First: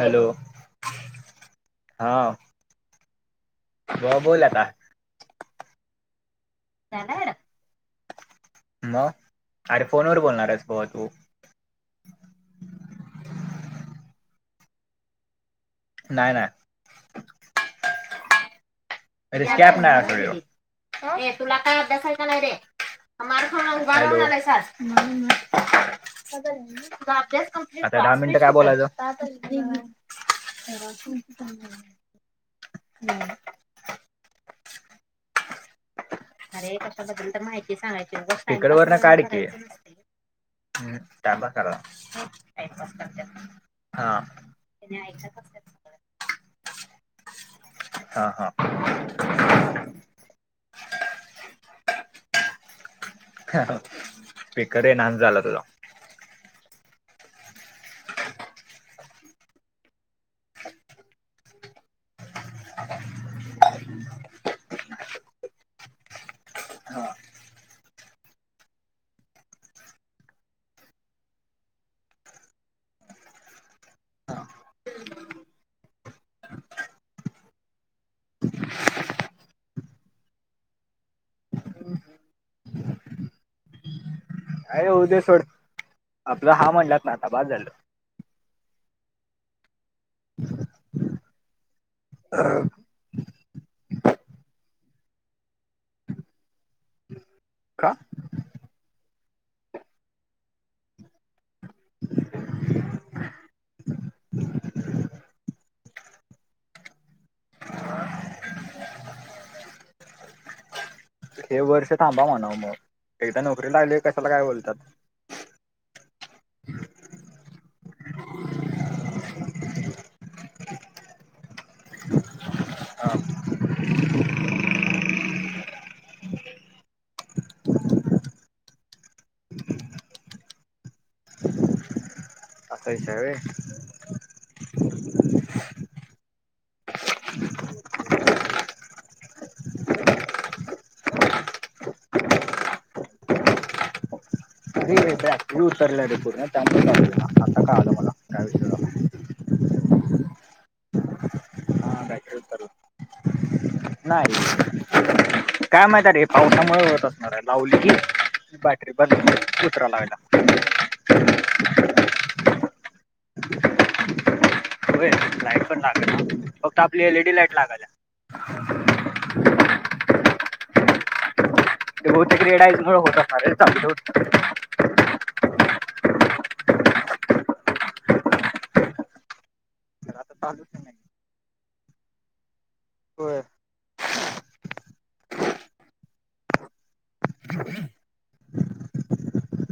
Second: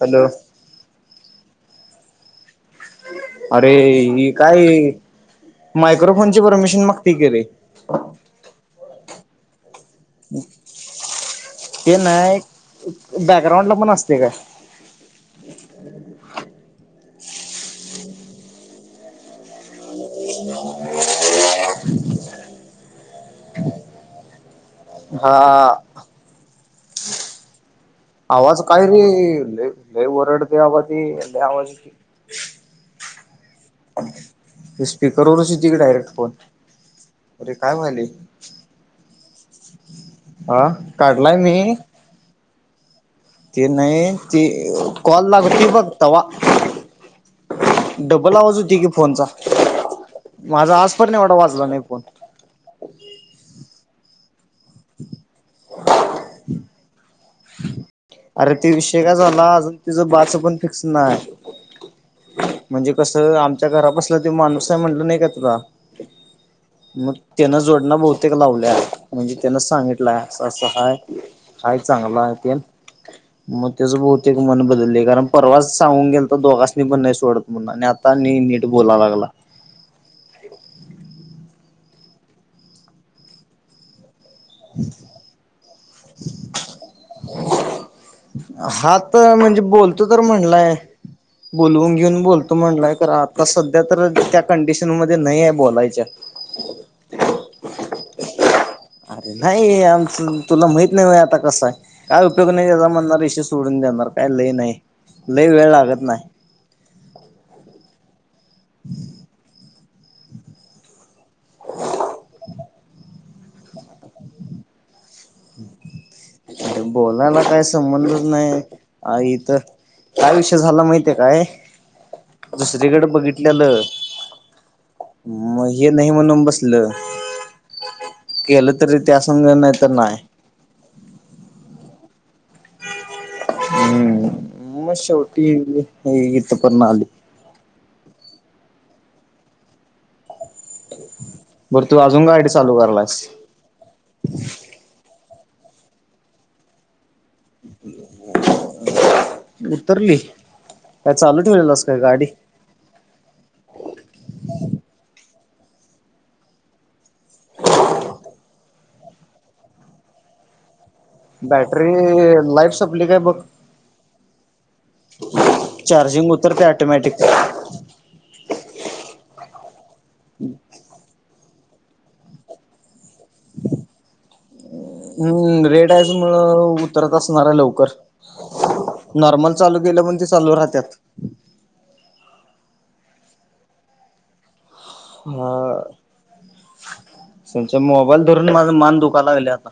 Hello हां. अरे हे कायए मायक्रोफोन? ती परमिशन मागते की रे. हा. ते नाही. बॅकग्राउंड ला पण असतय काय? ह नाही नाही. [inaudible] हम [unintelligible] मारखा [unintelligible] अभ्यास हा आता दहा मिनटं काय आवाज बोलायचं? रे लय लय ओरडते आबा ते लय आवाज येतोय हम्म. स्पीकर वरच येतोय डायरेक्ट फोन. अरे कशाबद्दल तर अरे माहिती काय सांग व्हायलय [unintelligible] तिकड व का हा हम्. काढलाय [unintelligible] ती नाही. ती कॉल लावतीये बघ तवा. हा डबल हा आवाज होती. फोनचा. माझा आज पण एवढा वाजला नाही फोन. [inaudible] आहे नाच झाला तुझा अरे ते विषय काय झाला अजून तिच बाच पण फिक्स नाय. म्हणजे कसं? आमच्या घरा बसलं तरी माणूस नाही म्हणलं नाही का तुला? मग त्यानं जोडणं बहुतेक लावल्या. म्हणजे त्यान सांगितलं असं असं हाय - काय चांगल अं ते- मग त्याचं बहुतेक मन बदललंय. कारण परवाच सांगून गेलाता दोघांस्नी पण नाही सोडत म्हणून आणि आता- नीट बोला लागला. ऋल उद्या सोड. आपला हा म्हणलात ना आता बास झाल. हा तर म्हणजे बोलतो तर म्हणलाय बोलवून घेऊन बोलतो म्हणलाय खरा. सध्या तर त्या कंडिशन मध्ये नाही आहे बोलायच्या. का अरे नाही आमच तुला माहित नाही. आता कसं आहे काय उपयोग नाही त्याचा विषय सोडून देणार. काही लई नाही. लय वेळ लागत नाही. [inaudible] [inaudible] हे वर्ष थांबा म्हणावं मग एकदा नोकरी लागली कशाला काय बोलतात. अरे बोलायला काय संबंधच नाही आ इथ. काय विषय झाला माहितीये काय दुसरीकडे हा बघितलेलं मग हे नाही म्हणून बसलं. केलं तरी ते असून नाही तर नाही. असं हाय व्हय. हम् म शेवटी इथपर्यंत आलंय. बर तू अजून गाड चालू करलास. उूर तररलार त आता का आमला [unintelligible] उतरली काय चालू ठेवलेलस काय हा गाडी. बॅटरी उतरला नाही काय माह रे पावसामुळे होत, असणार आहे, लावली की, बॅटरी बंद उतराय लागला. बॅटरी लाईफ सप्ली काय बघ. हो लाईट पण लागल चार्जिंग ना उतरते फक्त आपली ऑटोमॅटिक एलईडी लाईट लागल्या. [inaudible] हो ते रेड ऑइल मुळे होता असणार चालू ठेव. हम्म रेड आईज मूळ उतरत असणार आहे लवकर. नॉर्मल चालू केलं तर पण ते आता चालू चालूच नाही राहतात. [inaudible] होय हा आ. त्यांच्या मोबाईल धरून माझ मान दुखाला गेले आता.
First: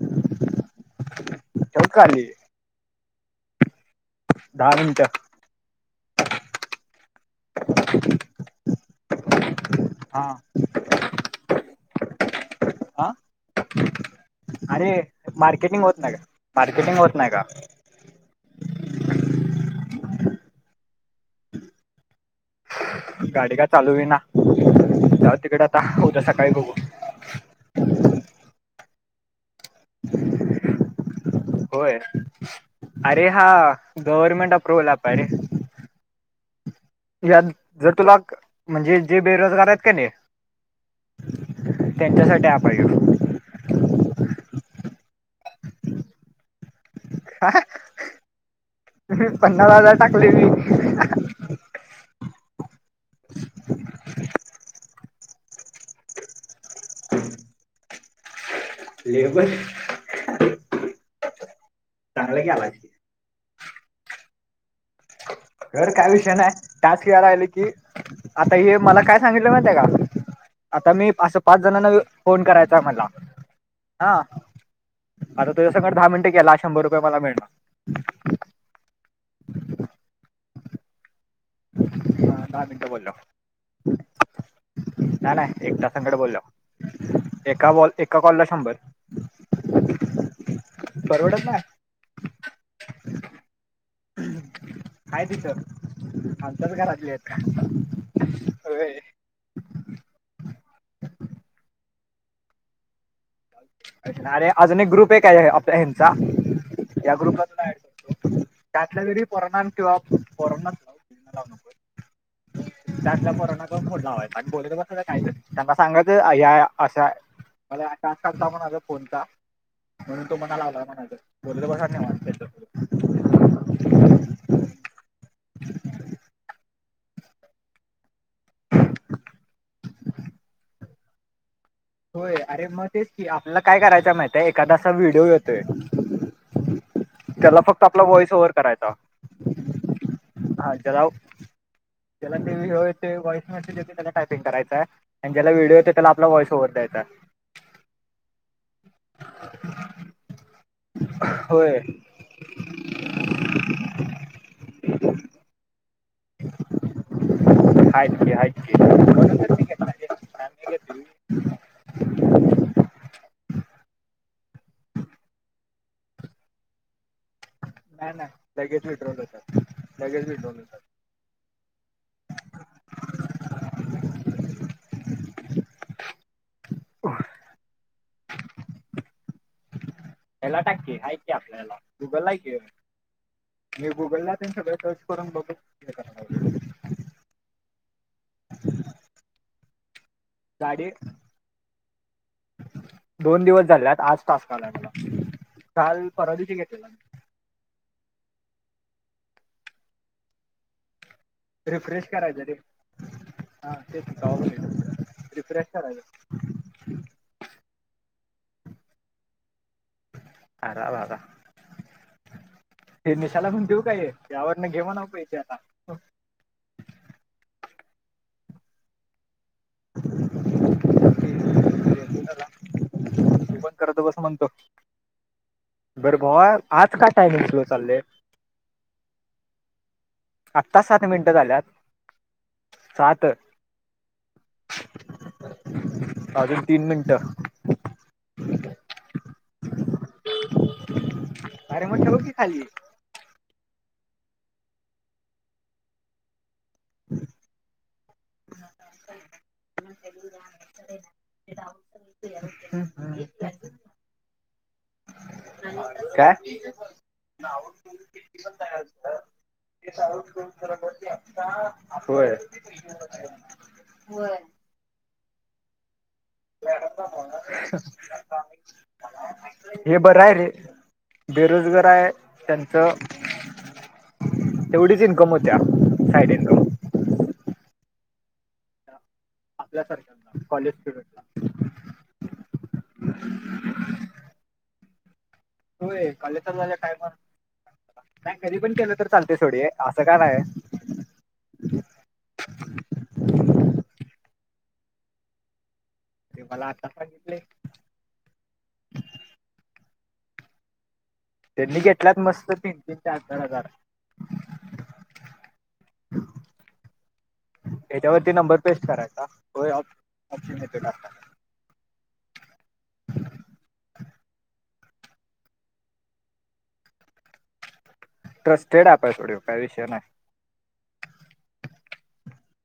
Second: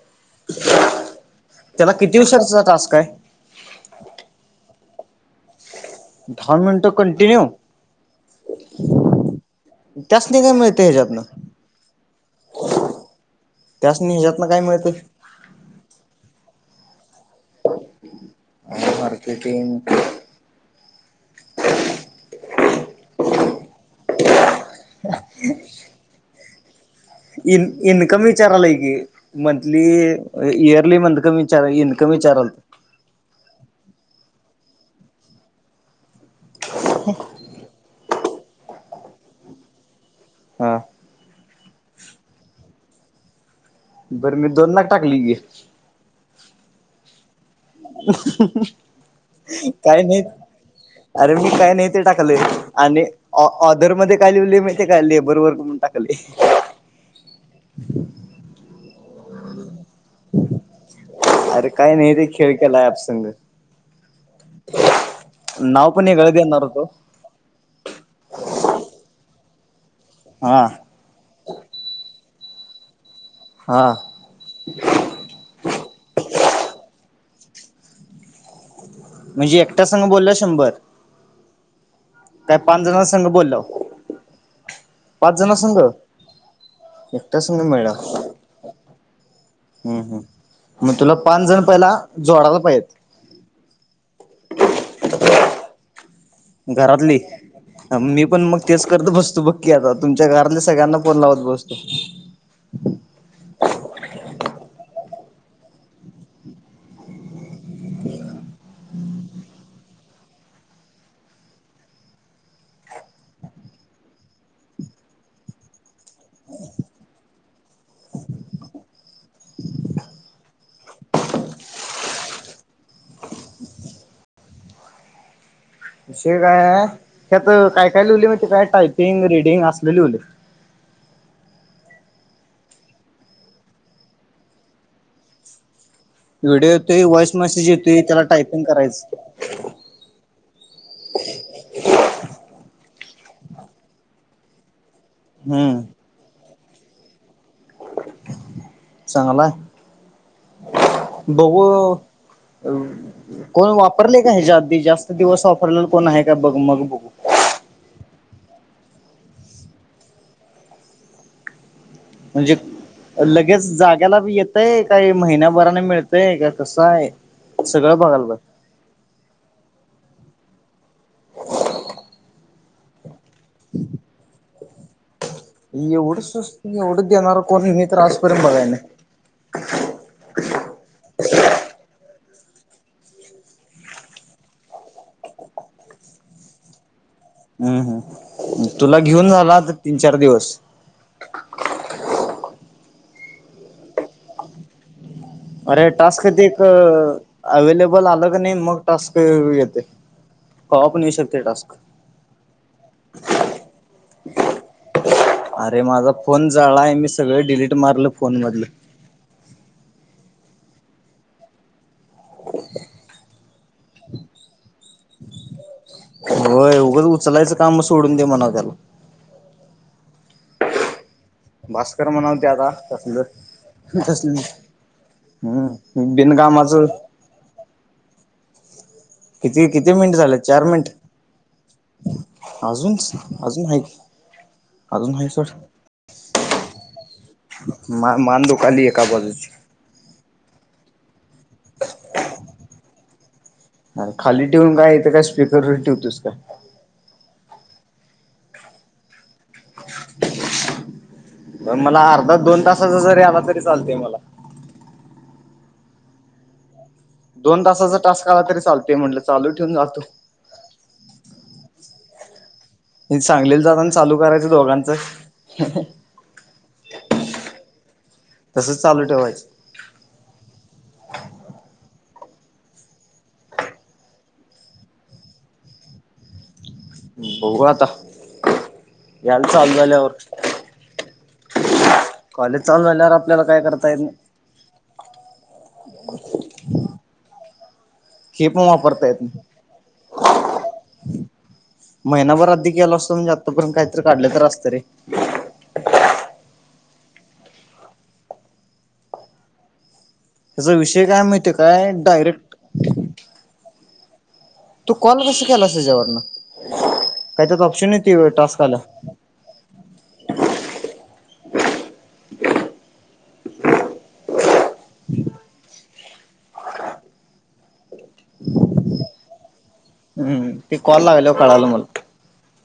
[inaudible] त्याला किती खाली दिवसांचा टास्क आहे. दहा मिनिट. दहा मिनिट कंटिन्यू. त्यास हा नाही काय मिळत हच्यातन हा त्यासनी हच्यात अरे मार्केटिंग होत, नाही का मार्केटिंग होत, नाही का, मार्केटिंग. गाडी का चालू आहे ना जाऊ तिकडे आता उद्या सकाळी बघू इनकम विचारा लई की मंथली इयरली विचार होय इन्कम विचाराल अरे हा गव्हर्मेंट अप्रुव्हल आप रे यात जर तुला म्हणजे जे बेरोजगार आहेत का नाही. हा. त्यांच्यासाठी ॲप हाय हो. बरं मी दोन लाख टाकली गी. हम्म ह्यो ह पन्नास हजार काय नाहीत टाकले मी अरे मी काय नाहीत. ते टाकले आणि ऑ आदर मध्ये काय लिहले माहितीय त काय लेबर वर्क म्हणून टाकलेय. ह [inaudible] लेबर. अरे काय नाही ते चांगला खेळ केलास केलाय की ॲप संग. [inaudible] खर पण काय वेगळं विषय नाही देणार होतो टास्क यायल की, आता हे मला काय सांगितलं माहितीय आहे का, हा आता मी असं पाच जणांना फोन करायचा आहे मला. हा आता तू दहा मिनटे गला शंभर रुपये मला मिळतात. म्हणजे एकट्या संग बोलल्या वर शंभर. हा काय दहा पाच मिनिटं जणां बोललो संघ बोल्या व नाही पाच जण नाही संघ एकटा संगट बोललो एकट्या संग एका बॉल एका मिळनार. कॉलला शंभर हम्म हम् मग तुला परवडत पाच नाही जण पहिला जोडाला पाहित. कायती सर घरातली मी पण मग तेच होय करत बसतो बघकीी आता तुमच्या घरातले सगळ्यांना फोन लावत बसतो. अरे अजून एक ग्रुप एक आहे हचा या ग्रुप त्याल्या घरी परणार किंवानाव न त्यातलाना मोडला बोस काही त्यांना सांगच या अशा मला आ करता म्हण आ फोन का म्हणून तो म्हणा लावला म्हणायच बोल तर बसत नाहीच्या विषय काय आहे. आत काय काय लिहिली माहिती काय टायपिंग रीडिंग असले लिवले होय अरे मग तेच की आपला काय करायच माहित आहे एखादा असा व्हिडिओ येतोय. व्हिडिओ येतो व्हॉइस त्याला मेसेज फक्त येत आपला त्याला व्हॉइस ओव्हर टायपिंग करायचा करायचं. हा चलाव चला होय. ते वॉइस मेसेज येतते त्याला टायपिंग करायचां आणि ज्याला व्हिडिओ येत त्याला वॉइस ओवर द्यायचा चांगलाय बघू होय अ कोण वापरले का हच्याे आधी जास्त दिवस वापरल्या कोण आहे का बघ मग बघू रिकाम म्हणजे लगेच जागे ्यालाी येतय काही महिन्याभराने मिळतय का कसं आहे. सगळं नाही बघायला नाही लगेज विडोल होेतात लगेज भेट्रन होतात. रिकाम ऐवढ स्वस्त ऐवढ देणार कोणी मी तर आज पर्यत बघितल नाय याला टाककी ऐक आपल्याला गुगल ऐक मी गुगलला त्यां सगळं सर्च करून बघ हम्म हम्म तुला घेऊन झाला तीन चार दिवस गाडी दोन दिवस झालेत आज तास कलाय अरे टास्कध एक अवेलेब [unintelligible] आल कनी मग टास्क अवेळी येतेय. कवापण येऊ शकत. रिफ्रेश करायचं रे, हा ते कवापण अरे माझा फोन जाळाय मी, सगळ डिलीट मारलं फोन मधल. आ रा रा रा. ते निशाला म्हून देऊ काय यावर न घेवा ना काय तेे आता. होय उघंच उचलायचं काम सोडून दे मणाव त्याला रिकाम भास्कर म्हणावते आता तस ब करतो कसं म्हणतो. हम्म बर भा बिनकामाचं आज काय टायमिंग स्लो चाललंय किती किती मिनट झाले चार मिनिट मिनिटं झाल्यात अजूनच सात अजून आहेत. आजून नाही सर अजून तीन मिनिटं मा माांडूकाली एका बाजूची कारे मोठ ठ ब की खाली अ खाली ठेवून काय येतं का स्पीकरवर ठेव तोस का रिकाम. रिकाम. मग मला अर्धा दोन तासाचा जरी आला तरी चालतय मला. काय. दोन तासाचा टास्क आला तरी चालतय म्हटलं चालू ठेवून जातो कर आ होय. सांगलीला जातान चालू करायचं दोघांचं, तसच चालू ठेवाय हे बरं आहे रे बेरोजगार हाय. त्यांनचं तेवढीच इन्कम होत्या, साईड इन्कम बघू आता, यायला चालू झाल्यावर आपल्यासारख्या कॉलेज पिरिडला. कॉलेज चालू झाल्यावर, आपल्याला काय करता येत नाही. होय. कॉलेज चालू झाल्यावर काय पण, नाही हे कधी पण केलं, वापरता तर येत चालते नाही. सोड हे असं काय नाय. महिनाभर अधी केलो असतो. म्हणजे आतापर्यंत काहीतरी काढलो तर असतो रे. [inaudible] ते मला आता सांगितले. त्याचा विषय काय माहितीय त्यांनी काय घेतल्यात मस्त डायरेक्ट. तीन तीन चार चार हजार तू कॉल कशी केला हेचा वरन, काय तर त्यात ऑप्शन येतोय याच्यावरती नंबर टास्क पेस्ट आल्यावर. करायचा होय ऑप्शन येतो टाकता ट्रस्टेड अॅप आहे, सोड काय विषय नाही. हम्म ते कॉल लागल्यावर कळाल मला.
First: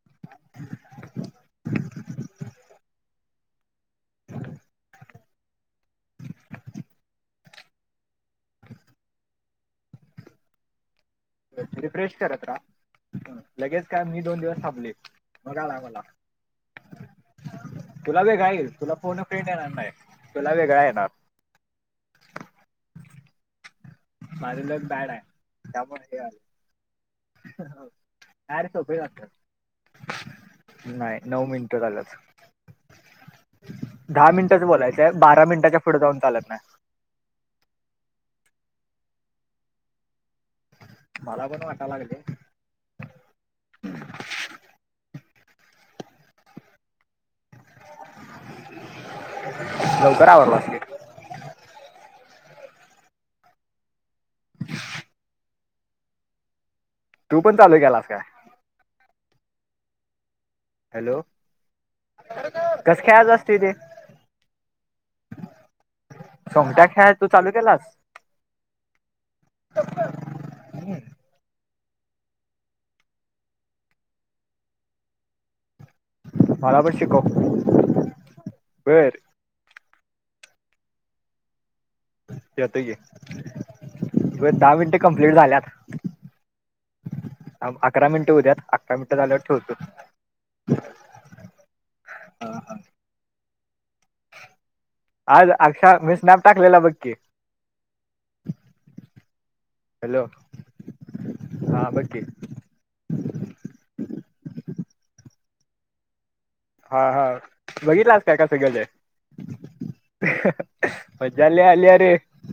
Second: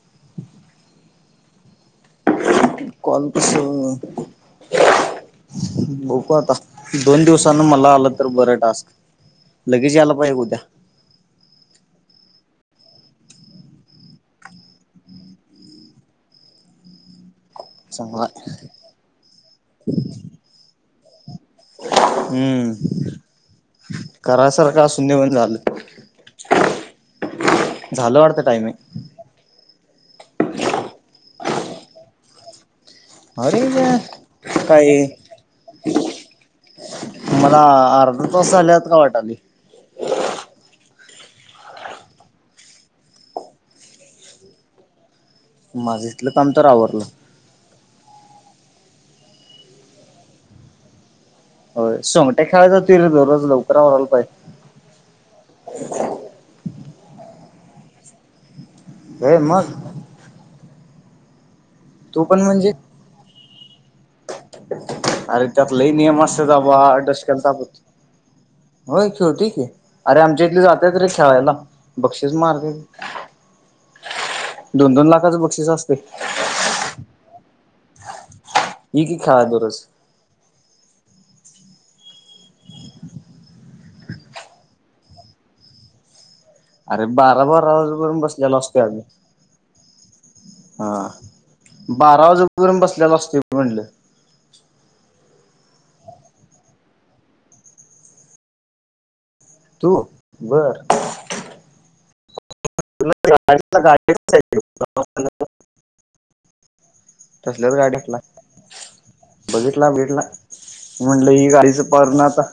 [inaudible] कॉल उचलनात कोण, बगु आता दोन दिवसान मला आल तर बरं टास्क, लगेच याला पाहिजे उद्या. रिफ्रेश करत रहा. लगेच काय मी दोन दिवस थांबलोय, मग आलाय मला तुला चांगला वेगंळ येईल. तुला फोन‌ फ्रेंड येणार नाही, तुला वेगळा येणार. हम्म, कराय माझं सारखं लक बॅड असुदे आहे म्हणजे झालं. त्यामुळे हे आलं [unintelligible] झालं वाटतं टायमिंग. नाही नऊ मिनिटं, कुठ झाल्यात. दहा अरे मिनिटच काय बोलायचे, बारा मिनटाच्या पुढे जाऊन चालत नाही. मला अर्धा तास झाल्यागत का वाटलंय. मला पण वाटा लागते माझं इथलं काम तर आवरलं. लवकर आवरलास की, ते खेळाय जातोय रे, दररोज लवकर आवराय पायजे. [inaudible] [inaudible] तू पण चालू केलास काय? व्हय मग, हॅलो, तू पण म्हणजे कस काय आज असतय ते, अरे त्यात लै नियम असत्यात, बाबा सोंगट्या खेळाय तू डोसक्याला चालू ताप होतंय. केलास होय खेळतोय की, अरे आमच्या इथली जात्यात रे खेळायला. बक्षीस मारते, दोन दोन लाखाच बक्षीस अस मला पण शिकव. बर इकी खेळाय दरोज. यतेय ये दहा मिनटे कंप्लीट झाल्यात. अरे बारा बारा अकरा वाजूपरेन मिनिटं बसलेला उद्यात असतोय अकरा आम्ही, मिनिटं झाल्यावर ठेवतो हा बारा वाजूपरन बसलेला असतोय बगं म्हटलं. आज अक्षा मी स्नॅप टाकलेला बक्की तू बर ओके [unintelligible] हा हा तसल्याच गाडीतला बघितलंच काय का सगळं ज बघितला बेटला म्हटलं ह गाडीच पर ना आता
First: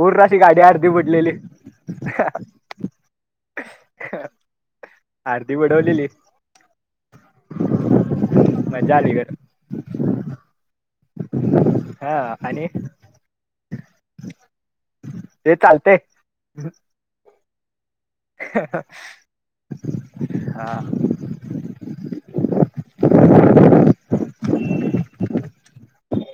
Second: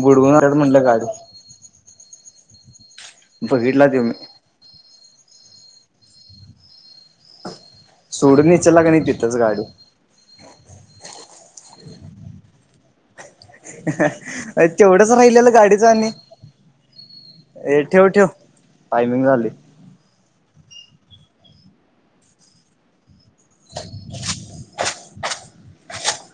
पूर बुडवून अशी गाडी म्हटलं अर्धी गाडी उडलेली इप वीटला दे आरती बडवलेली सोडून इचला क नाही तिथंच गाडी हा आणि तेवढच राहिललं ते गाडीच चालतंय आणि ठेव ठेव टायमिंग झाली हां [unintelligible]